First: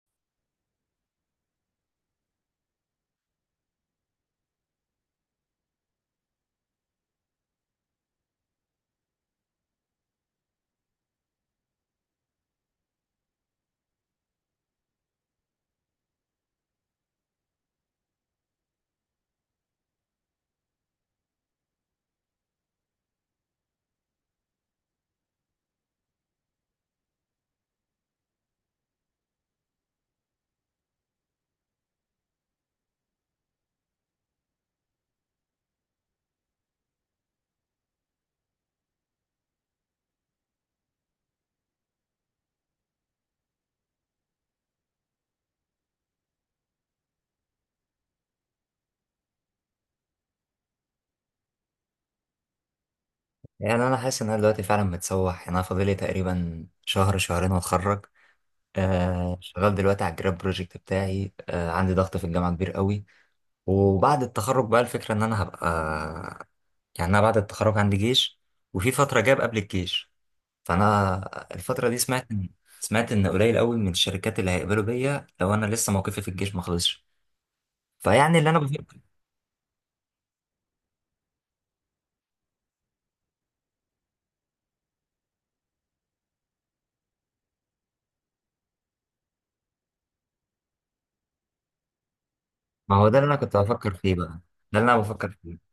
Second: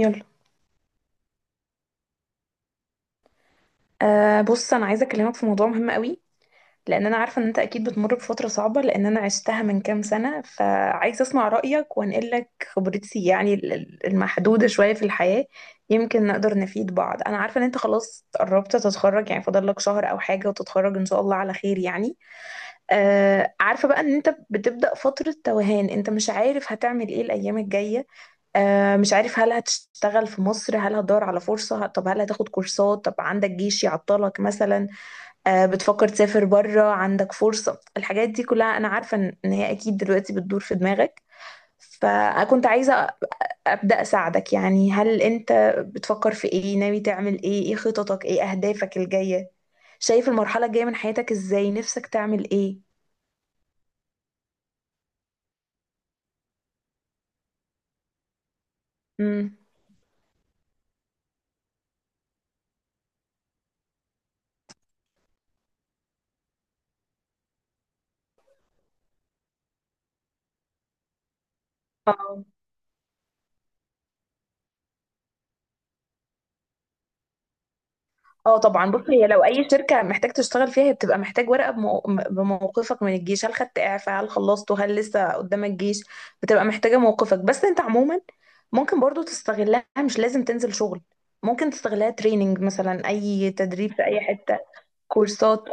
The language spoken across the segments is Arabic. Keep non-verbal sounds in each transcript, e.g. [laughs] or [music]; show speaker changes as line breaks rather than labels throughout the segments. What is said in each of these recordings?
يلا. بص انا عايزه اكلمك في موضوع مهم قوي، لان انا عارفه ان انت اكيد بتمر بفتره صعبه، لان انا عشتها من كام سنه، فعايزه اسمع رايك وانقل لك خبرتي، يعني المحدوده شويه في الحياه. يمكن نقدر نفيد بعض. انا عارفه ان انت خلاص قربت تتخرج، يعني فاضل لك شهر او حاجه وتتخرج ان شاء الله على خير يعني. آه عارفة بقى ان انت بتبدأ فترة توهان، انت مش عارف هتعمل ايه الايام الجاية. آه مش عارف هل هتشتغل في مصر، هل هتدور على فرصة، طب هل هتاخد كورسات، طب عندك جيش يعطلك مثلا. آه بتفكر تسافر بره، عندك فرصة، الحاجات دي كلها انا عارفة ان إن هي اكيد دلوقتي بتدور في دماغك. فكنت عايزة أبدأ أساعدك. يعني هل أنت بتفكر في إيه؟ ناوي تعمل إيه؟ إيه خططك؟ إيه أهدافك الجاية؟ شايف المرحلة الجاية من حياتك إزاي؟ نفسك تعمل إيه؟
يعني انا حاسس ان انا دلوقتي فعلا متسوح. يعني انا فاضلي تقريبا شهر شهرين واتخرج.
امم
شغال دلوقتي على الجراب بروجكت بتاعي. عندي ضغط في الجامعه كبير قوي. وبعد التخرج بقى الفكره ان انا هبقى، يعني انا بعد التخرج عندي جيش، وفي فتره جاب قبل الجيش. فانا الفتره دي
اه.
سمعت ان قليل قوي من الشركات اللي هيقبلوا بيا لو انا لسه موقفي في الجيش ما خلصش. فيعني اللي
اه
انا
طبعا،
بفكر،
بص هي لو اي شركه محتاج تشتغل فيها، هي بتبقى محتاج ورقه بموقفك من الجيش. هل خدت اعفاء؟ هل خلصته؟ هل لسه قدامك جيش؟ بتبقى محتاجه موقفك. بس انت عموما ممكن برضو تستغلها، مش لازم تنزل شغل. ممكن تستغلها تريننج
ما هو
مثلا،
ده اللي انا
اي
كنت
تدريب
بفكر
في
فيه
اي
بقى،
حته.
ده اللي انا بفكر فيه،
كورسات.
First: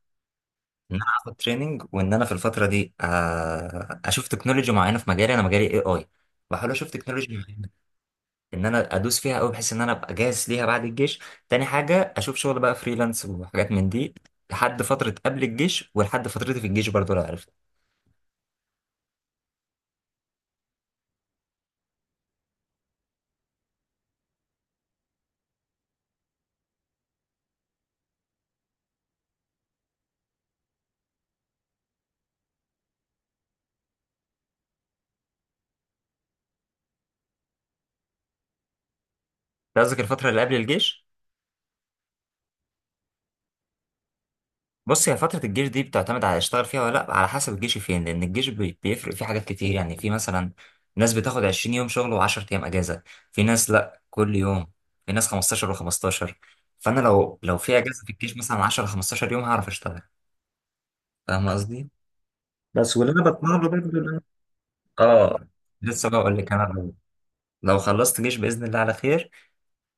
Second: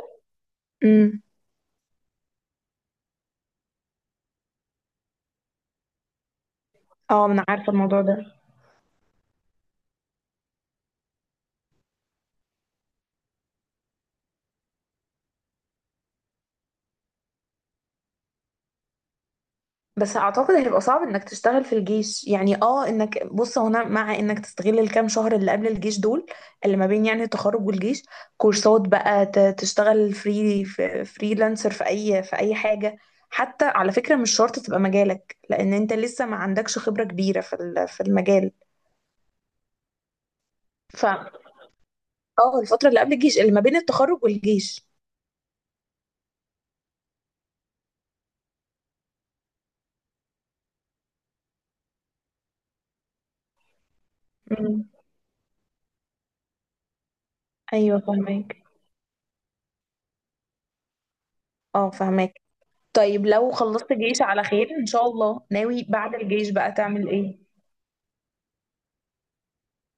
ان انا
امم
اخد تريننج، وان انا في الفتره دي اشوف تكنولوجي معينه في مجالي. انا مجالي اي. بحاول اشوف
اه
تكنولوجي
انا
معينه
عارفه الموضوع ده.
ان انا ادوس فيها قوي بحيث ان انا ابقى جاهز ليها بعد الجيش. تاني حاجه اشوف شغل بقى فريلانس وحاجات من دي لحد فتره قبل الجيش، ولحد فترتي في الجيش برضو لو عرفت.
بس اعتقد هيبقى صعب انك تشتغل في الجيش. يعني اه انك بص هنا، مع انك تستغل الكام شهر اللي قبل الجيش دول، اللي ما بين يعني التخرج والجيش. كورسات بقى، تشتغل فريلانسر في اي في اي حاجة، حتى على فكرة مش شرط تبقى مجالك، لان انت لسه ما عندكش خبرة كبيرة في في المجال.
أنت قصدك الفتره اللي قبل
ف
الجيش؟
اه، الفترة اللي قبل الجيش، اللي ما بين التخرج والجيش.
بص، هي فترة الجيش دي بتعتمد على اشتغل فيها ولا لأ، على حسب الجيش فين، لأن الجيش بيفرق فيه حاجات كتير. يعني في مثلا ناس بتاخد 20 يوم شغل و10 أيام أجازة، في ناس لأ كل يوم،
مم.
في ناس 15 و15. فأنا لو في
ايوه
أجازة في الجيش مثلا
فهمك.
10 15 يوم هعرف أشتغل. فاهم قصدي؟
اه فهمك.
بس واللي أنا
طيب لو
بطمع له
خلصت جيش على خير ان شاء الله،
آه،
ناوي
لسه
بعد
بقول
الجيش
لك. أنا
بقى
لو
تعمل ايه؟
خلصت جيش بإذن الله على خير،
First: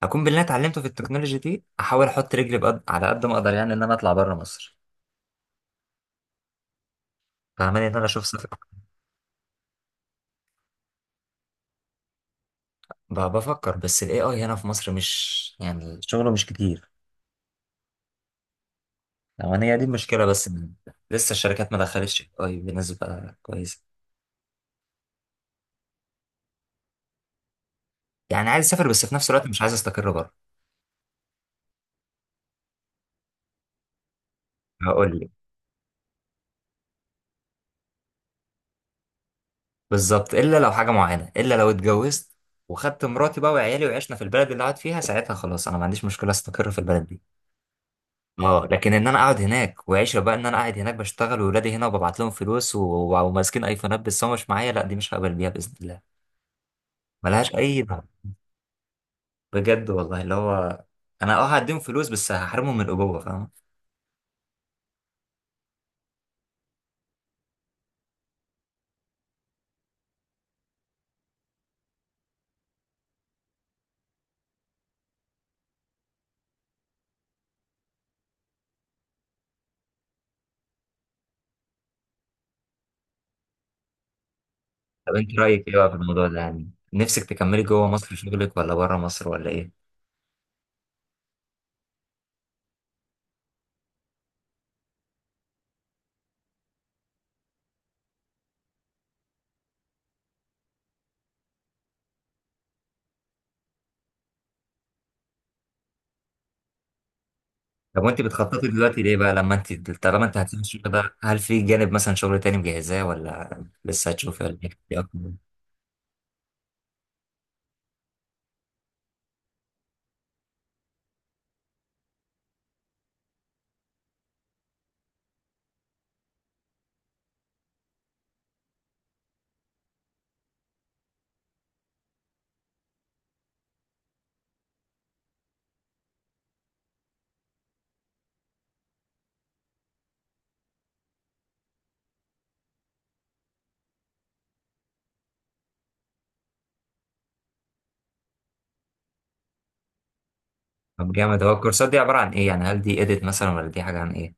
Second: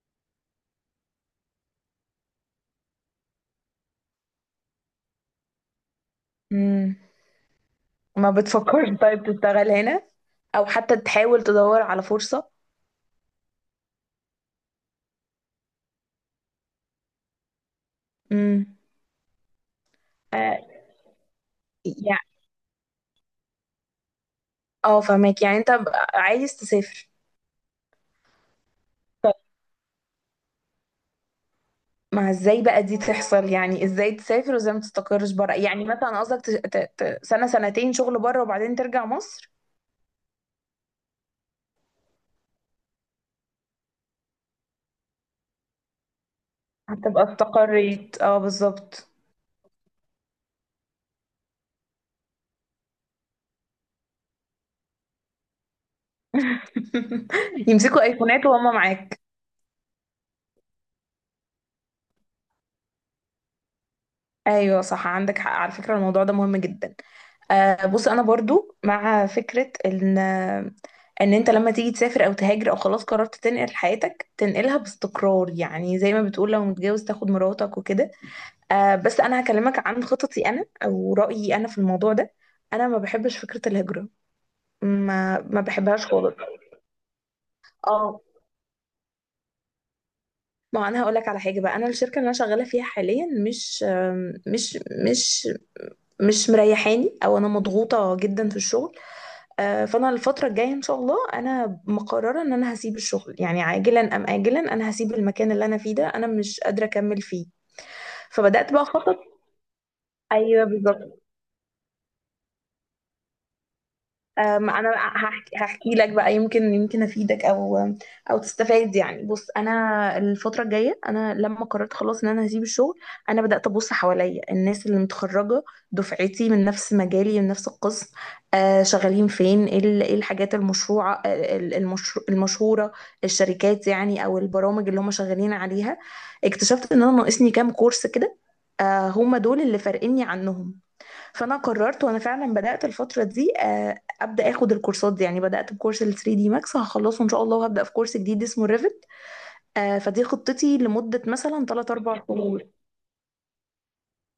هكون باللي أنا اتعلمته في التكنولوجي دي أحاول أحط رجلي على قد ما أقدر، يعني إن أنا أطلع بره مصر.
مم.
فاهماني إن أنا أشوف
ما
سفر.
بتفكرش طيب تشتغل هنا؟ او حتى تحاول تدور على فرصة؟
بفكر، بس ال AI هنا في مصر مش يعني شغله مش كتير
امم.
لو أنا. هي دي المشكلة بس،
آه.
إن لسه الشركات ما دخلتش ال
يعني
AI بنسبة كويسة.
اه فهمك، يعني انت عايز تسافر.
يعني عايز أسافر بس في نفس
طيب
الوقت مش عايز أستقر بره.
ما ازاي بقى دي تحصل؟ يعني ازاي تسافر وازاي ما
هقول لك،
تستقرش بره؟ يعني مثلا قصدك سنة سنتين شغل بره وبعدين ترجع مصر؟
بالظبط، إلا لو حاجة معينة، إلا لو اتجوزت وخدت مراتي بقى وعيالي وعشنا في البلد اللي قاعد فيها، ساعتها خلاص أنا ما عنديش مشكلة أستقر في البلد دي.
هتبقى استقريت، اه
اه، لكن ان
بالظبط.
انا اقعد هناك وعيشه بقى ان انا قاعد هناك بشتغل واولادي هنا وببعت لهم فلوس، وماسكين ايفونات بس هو مش معايا، لا دي مش هقبل بيها باذن الله. ملهاش
[laughs]
اي.
يمسكوا ايفونات وهم معاك.
بجد والله، اللي هو انا اه هديهم فلوس بس هحرمهم من الابوه، فاهم؟
ايوه صح، عندك حق على فكرة، الموضوع ده مهم جدا. آه، بص انا برضو مع فكرة ان ان انت لما تيجي تسافر او تهاجر او خلاص قررت تنقل حياتك، تنقلها باستقرار، يعني زي ما بتقول لو متجوز تاخد مراتك وكده. آه بس انا هكلمك عن خططي انا او رأيي انا في الموضوع ده. انا ما بحبش فكرة الهجرة،
طب انت
ما
رايك ايه بقى في
بحبهاش
الموضوع
خالص.
ده؟ يعني نفسك تكملي جوه مصر
اه،
شغلك ولا بره مصر ولا ايه؟
ما انا هقول لك على حاجة بقى. انا الشركة اللي انا شغالة فيها حاليا مش مش مش مش مريحاني، او انا مضغوطة جدا في الشغل. آه، فانا الفتره الجايه ان شاء الله انا مقرره ان انا هسيب الشغل، يعني عاجلا ام اجلا انا هسيب المكان اللي انا فيه ده، انا مش قادره اكمل فيه.
طب وانت بتخططي
فبدات بقى
دلوقتي
اخطط.
ليه بقى، لما انت، طالما انت هتسيبي
ايوه
الشغل ده،
بالظبط.
هل في جانب مثلا شغل تاني مجهزاه ولا لسه هتشوفي ولا ايه،
انا
إيه اكتر؟
هحكي لك بقى، يمكن افيدك او او تستفاد. يعني بص انا الفتره الجايه، انا لما قررت خلاص ان انا هسيب الشغل، انا بدات ابص حواليا الناس اللي متخرجه دفعتي من نفس مجالي من نفس القسم، آه شغالين فين، ايه إيه الحاجات المشروعه، آه، المشهوره، الشركات يعني او البرامج اللي هم شغالين عليها. اكتشفت ان انا ناقصني كام كورس كده، آه هم دول اللي فارقيني عنهم. فانا قررت وانا فعلا بدات الفتره دي، آه، ابدا اخد الكورسات دي. يعني بدات بكورس ال 3 دي ماكس، هخلصه ان شاء الله، وهبدا في كورس جديد اسمه ريفت. فدي خطتي
طب
لمده
جامد. هو
مثلا
الكورسات
3
دي عباره
4
عن ايه
شهور.
يعني؟ هل دي اديت مثلا ولا دي حاجه عن ايه؟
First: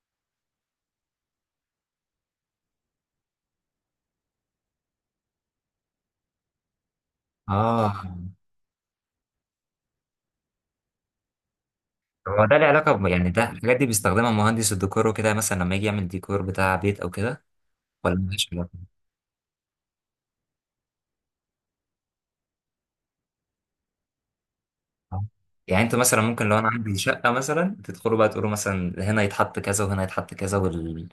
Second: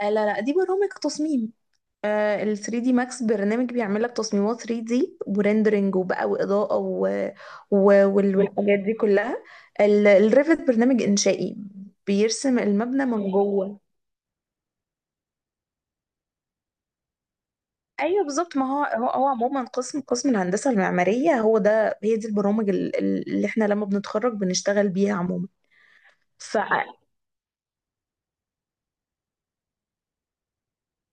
آه، لا لا، دي برامج تصميم. آه، ال 3 دي ماكس برنامج بيعمل لك تصميمات 3 دي وريندرنج وبقى واضاءه
اه،
والحاجات دي كلها. الريفت برنامج انشائي،
هو ده
بيرسم
له علاقه
المبنى
يعني
من
ده الحاجات
جوه.
دي بيستخدمها مهندس الديكور وكده، مثلا لما يجي يعمل ديكور بتاع بيت او كده، ولا
ايوه
ملهاش؟
بالظبط. ما هو هو عموما قسم الهندسه المعماريه هو ده، هي دي البرامج اللي احنا لما بنتخرج بنشتغل بيها
آه.
عموما.
يعني انت مثلا ممكن
ف
لو انا عندي شقه مثلا تدخلوا بقى تقولوا مثلا هنا يتحط كذا وهنا يتحط كذا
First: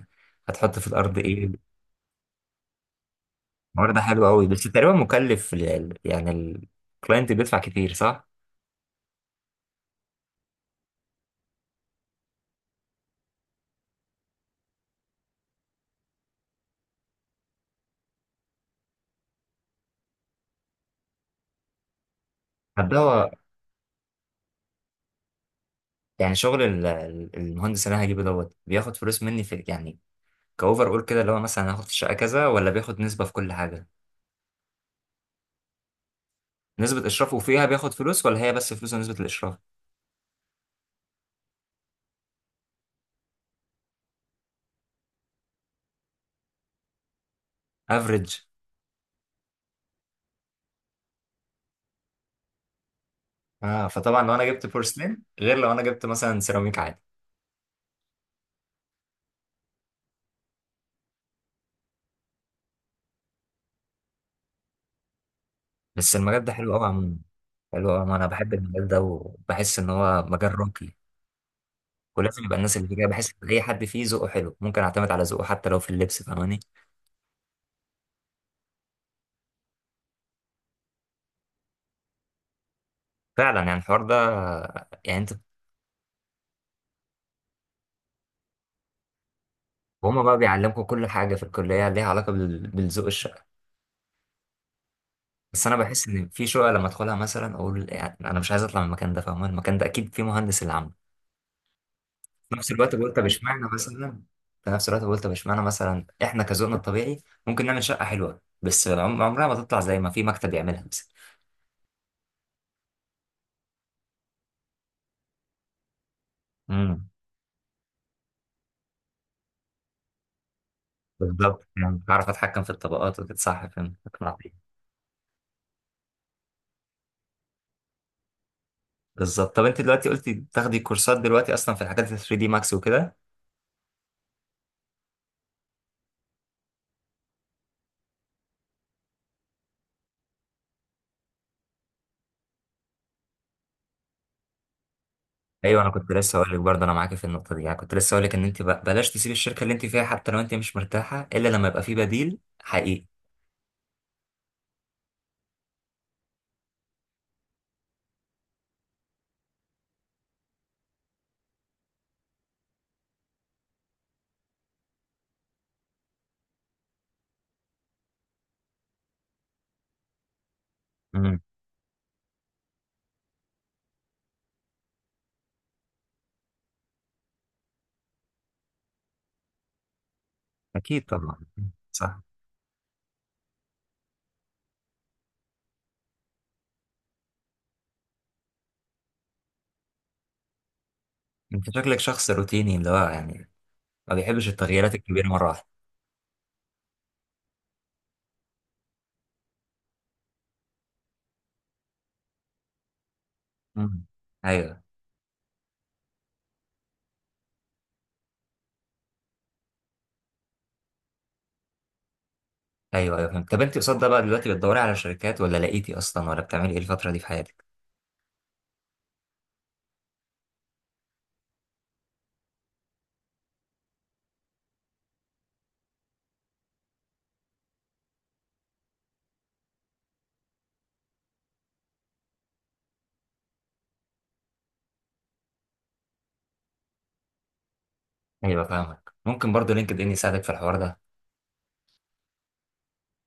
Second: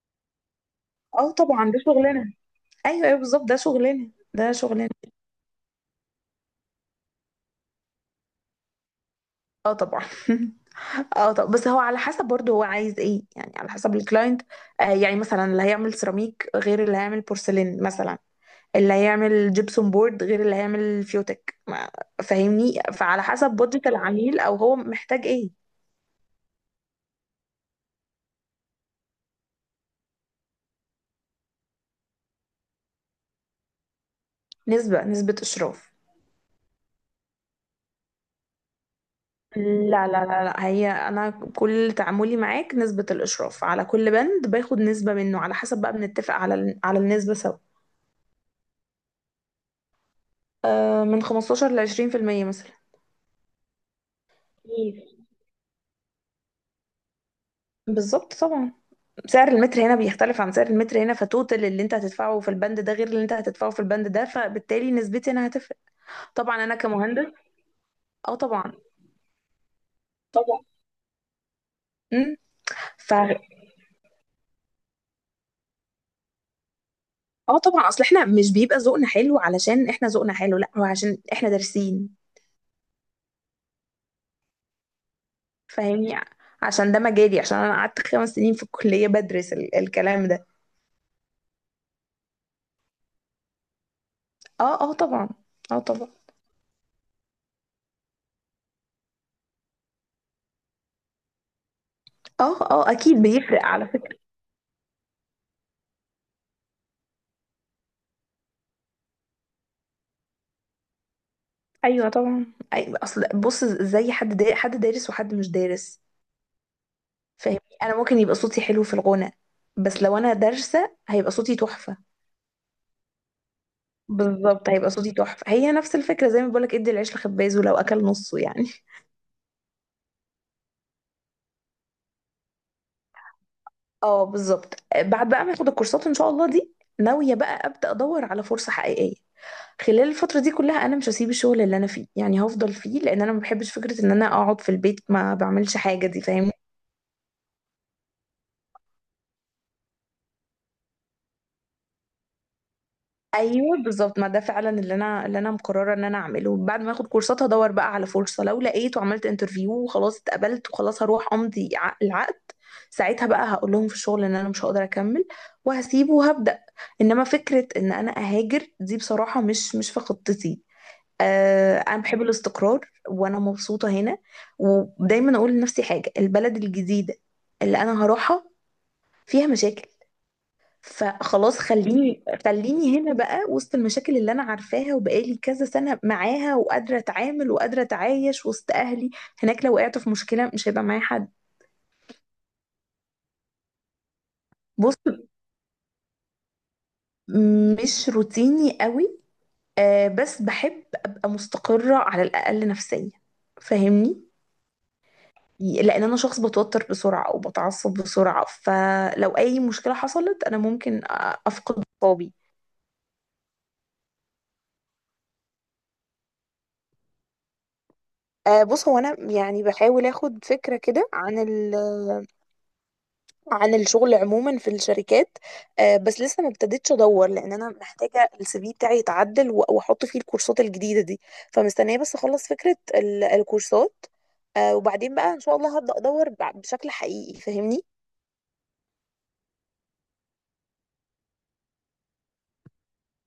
هتحط في الارض
اه
ايه؟
طبعا، ده شغلنا. ايوه ايوه بالظبط، ده
الموضوع ده
شغلنا،
حلو قوي،
ده
بس
شغلنا.
تقريبا مكلف، يعني الكلاينت بيدفع كتير، صح؟
اه طبعا. [laughs] اه، طب بس هو على حسب برضه هو عايز ايه، يعني على حسب الكلاينت. آه يعني مثلا اللي هيعمل سيراميك غير اللي هيعمل بورسلين مثلا، اللي هيعمل جبسون بورد غير اللي هيعمل فيوتك ما- فاهمني.
طب ده
فعلى
هو،
حسب بودجت العميل او هو محتاج ايه.
يعني شغل المهندس اللي انا هجيبه دوت بياخد فلوس مني في يعني كاوفر اول كده، اللي هو مثلا هاخد في الشقه كذا، ولا بياخد نسبه في كل حاجه؟
نسبة اشراف.
نسبه اشرافه فيها بياخد فلوس، ولا هي بس فلوس ونسبه الاشراف؟
لا لا لا لا، هي انا كل تعاملي معاك نسبة الاشراف على كل بند، باخد نسبة منه على حسب بقى، بنتفق على على النسبة سوا.
افريج.
آه من 15 ل 20% مثلا.
اه، فطبعا لو انا جبت
كتير،
بورسلين غير لو انا جبت مثلا سيراميك عادي.
بالظبط طبعا. سعر المتر هنا بيختلف عن سعر المتر هنا، فتوتال اللي انت هتدفعه في البند ده غير اللي انت هتدفعه في البند ده، فبالتالي نسبتي انا هتفرق.
بس المجال ده
طبعا
حلو
انا
قوي عموما.
كمهندس.
حلو قوي عموما، انا
اه
بحب
طبعا.
المجال ده وبحس ان هو مجال
طبعا.
راقي.
امم.
ولازم يبقى الناس اللي فيه كده،
ف
بحس ان اي حد فيه ذوقه حلو ممكن اعتمد على ذوقه حتى لو في اللبس، فاهماني؟
اه طبعا، اصل احنا مش بيبقى ذوقنا حلو علشان احنا ذوقنا حلو، لا هو عشان احنا دارسين،
فعلا، يعني الحوار ده، يعني انت،
فاهمني. عشان ده مجالي، عشان انا قعدت 5 سنين في الكلية بدرس ال
هما
الكلام
بقى
ده.
بيعلمكم كل حاجه في الكليه ليها علاقه بالذوق الشقه؟
اه اه طبعا.
بس انا
اه
بحس
طبعا.
ان في شقه لما ادخلها مثلا اقول يعني انا مش عايز اطلع من المكان ده، فاهمان المكان ده اكيد فيه مهندس اللي عامله. في
اه
نفس
اه
الوقت بقول
اكيد
طب
بيفرق
اشمعنى
على فكرة.
مثلا في نفس الوقت بقول طب اشمعنى مثلا احنا كذوقنا الطبيعي ممكن نعمل شقه حلوه، بس عمرها ما تطلع زي ما في مكتب يعملها مثلا.
ايوه طبعا. أي، اصل بص زي حد دا، حد دارس وحد مش دارس،
امم.
فاهمني. انا ممكن يبقى صوتي حلو في الغنى، بس لو انا دارسة هيبقى صوتي
بالظبط،
تحفة.
يعني بعرف اتحكم في الطبقات وكده، صح، فهمت، اقنعتني.
بالظبط، هيبقى صوتي تحفة. هي نفس الفكرة زي ما بقولك ادي العيش لخبازه لو اكل نصه يعني.
بالظبط. طب انت دلوقتي قلتي بتاخدي كورسات دلوقتي اصلا في الحاجات ال 3 دي ماكس وكده؟
اه بالظبط. بعد بقى ما اخد الكورسات ان شاء الله دي، ناوية بقى ابدأ ادور على فرصة حقيقية. خلال الفترة دي كلها انا مش هسيب الشغل اللي انا فيه، يعني هفضل فيه، لان انا ما بحبش فكرة ان انا اقعد في البيت ما بعملش
ايوه، انا
حاجة
كنت
دي،
لسه
فاهمني.
هقول لك برضه انا معاكي في النقطه دي، يعني كنت لسه هقول لك ان انت بلاش تسيبي الشركه اللي انت فيها حتى لو انت مش مرتاحه، الا لما يبقى في بديل حقيقي.
ايوه بالظبط، ما ده فعلا اللي انا مقرره ان انا اعمله. بعد ما اخد كورسات هدور بقى على فرصه، لو لقيت وعملت انترفيو وخلاص اتقبلت، وخلاص هروح امضي العقد. ساعتها بقى هقول لهم في الشغل ان انا مش هقدر اكمل، وهسيبه وهبدا. انما فكره ان انا اهاجر دي بصراحه مش في خطتي.
امم.
آه انا بحب الاستقرار وانا مبسوطه هنا. ودايما اقول لنفسي حاجه، البلد الجديده اللي انا هروحها فيها مشاكل.
اكيد طبعا.
فخلاص
صح.
خليني خليني هنا بقى، وسط المشاكل اللي انا عارفاها وبقالي كذا سنة معاها وقادرة اتعامل وقادرة اتعايش وسط اهلي. هناك لو وقعت في مشكلة مش هيبقى معايا حد.
انت شكلك شخص روتيني، اللي هو يعني ما بيحبش التغييرات
بص
الكبيره مره واحده.
مش روتيني قوي. آه بس بحب ابقى مستقرة على الاقل نفسيا،
مم.
فاهمني.
ايوه
لان انا شخص بتوتر بسرعة او بتعصب بسرعة، فلو اي مشكلة حصلت انا ممكن افقد اعصابي.
ايوه ايوه فهمت. طب انت قصاد ده بقى دلوقتي بتدوري على شركات ولا لقيتي اصلا ولا بتعملي ايه الفتره دي في حياتك؟
آه، بص هو انا يعني بحاول اخد فكره كده عن عن الشغل عموما في الشركات. آه، بس لسه ما ابتديتش ادور، لان انا محتاجه السي في بتاعي يتعدل واحط فيه الكورسات الجديده دي. فمستنيه بس اخلص فكره الكورسات. آه، وبعدين بقى ان شاء الله هبدا ادور بشكل حقيقي، فاهمني.
ايوه، فاهمك. ممكن برضه لينكد ان يساعدك في الحوار ده.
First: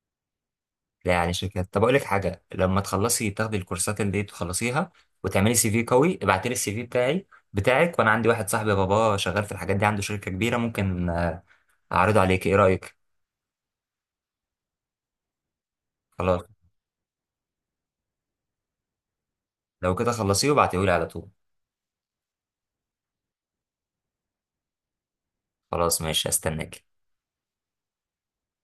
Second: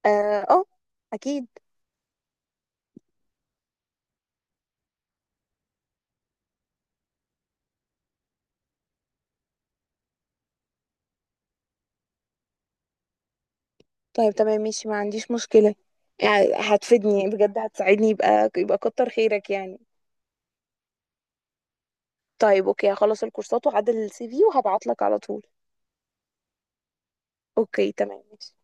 اه. آه.
لا، يعني
اكيد.
شركات، طب اقول لك حاجه. لما تخلصي تاخدي الكورسات اللي دي تخلصيها، وتعملي سي في قوي، ابعتي لي السي في بتاعك، وانا عندي واحد صاحبي باباه شغال في الحاجات دي عنده شركه كبيره، ممكن اعرضه عليك، ايه رايك؟
طيب تمام ماشي، ما عنديش مشكله.
خلاص.
يعني هتفيدني يعني بجد، هتساعدني، يبقى كتر خيرك يعني.
لو كده خلصيه وابعتيه لي على طول.
طيب اوكي، هخلص الكورسات واعدل السي في وهبعت لك على طول.
خلاص ماشي، استناك.
اوكي تمام ماشي.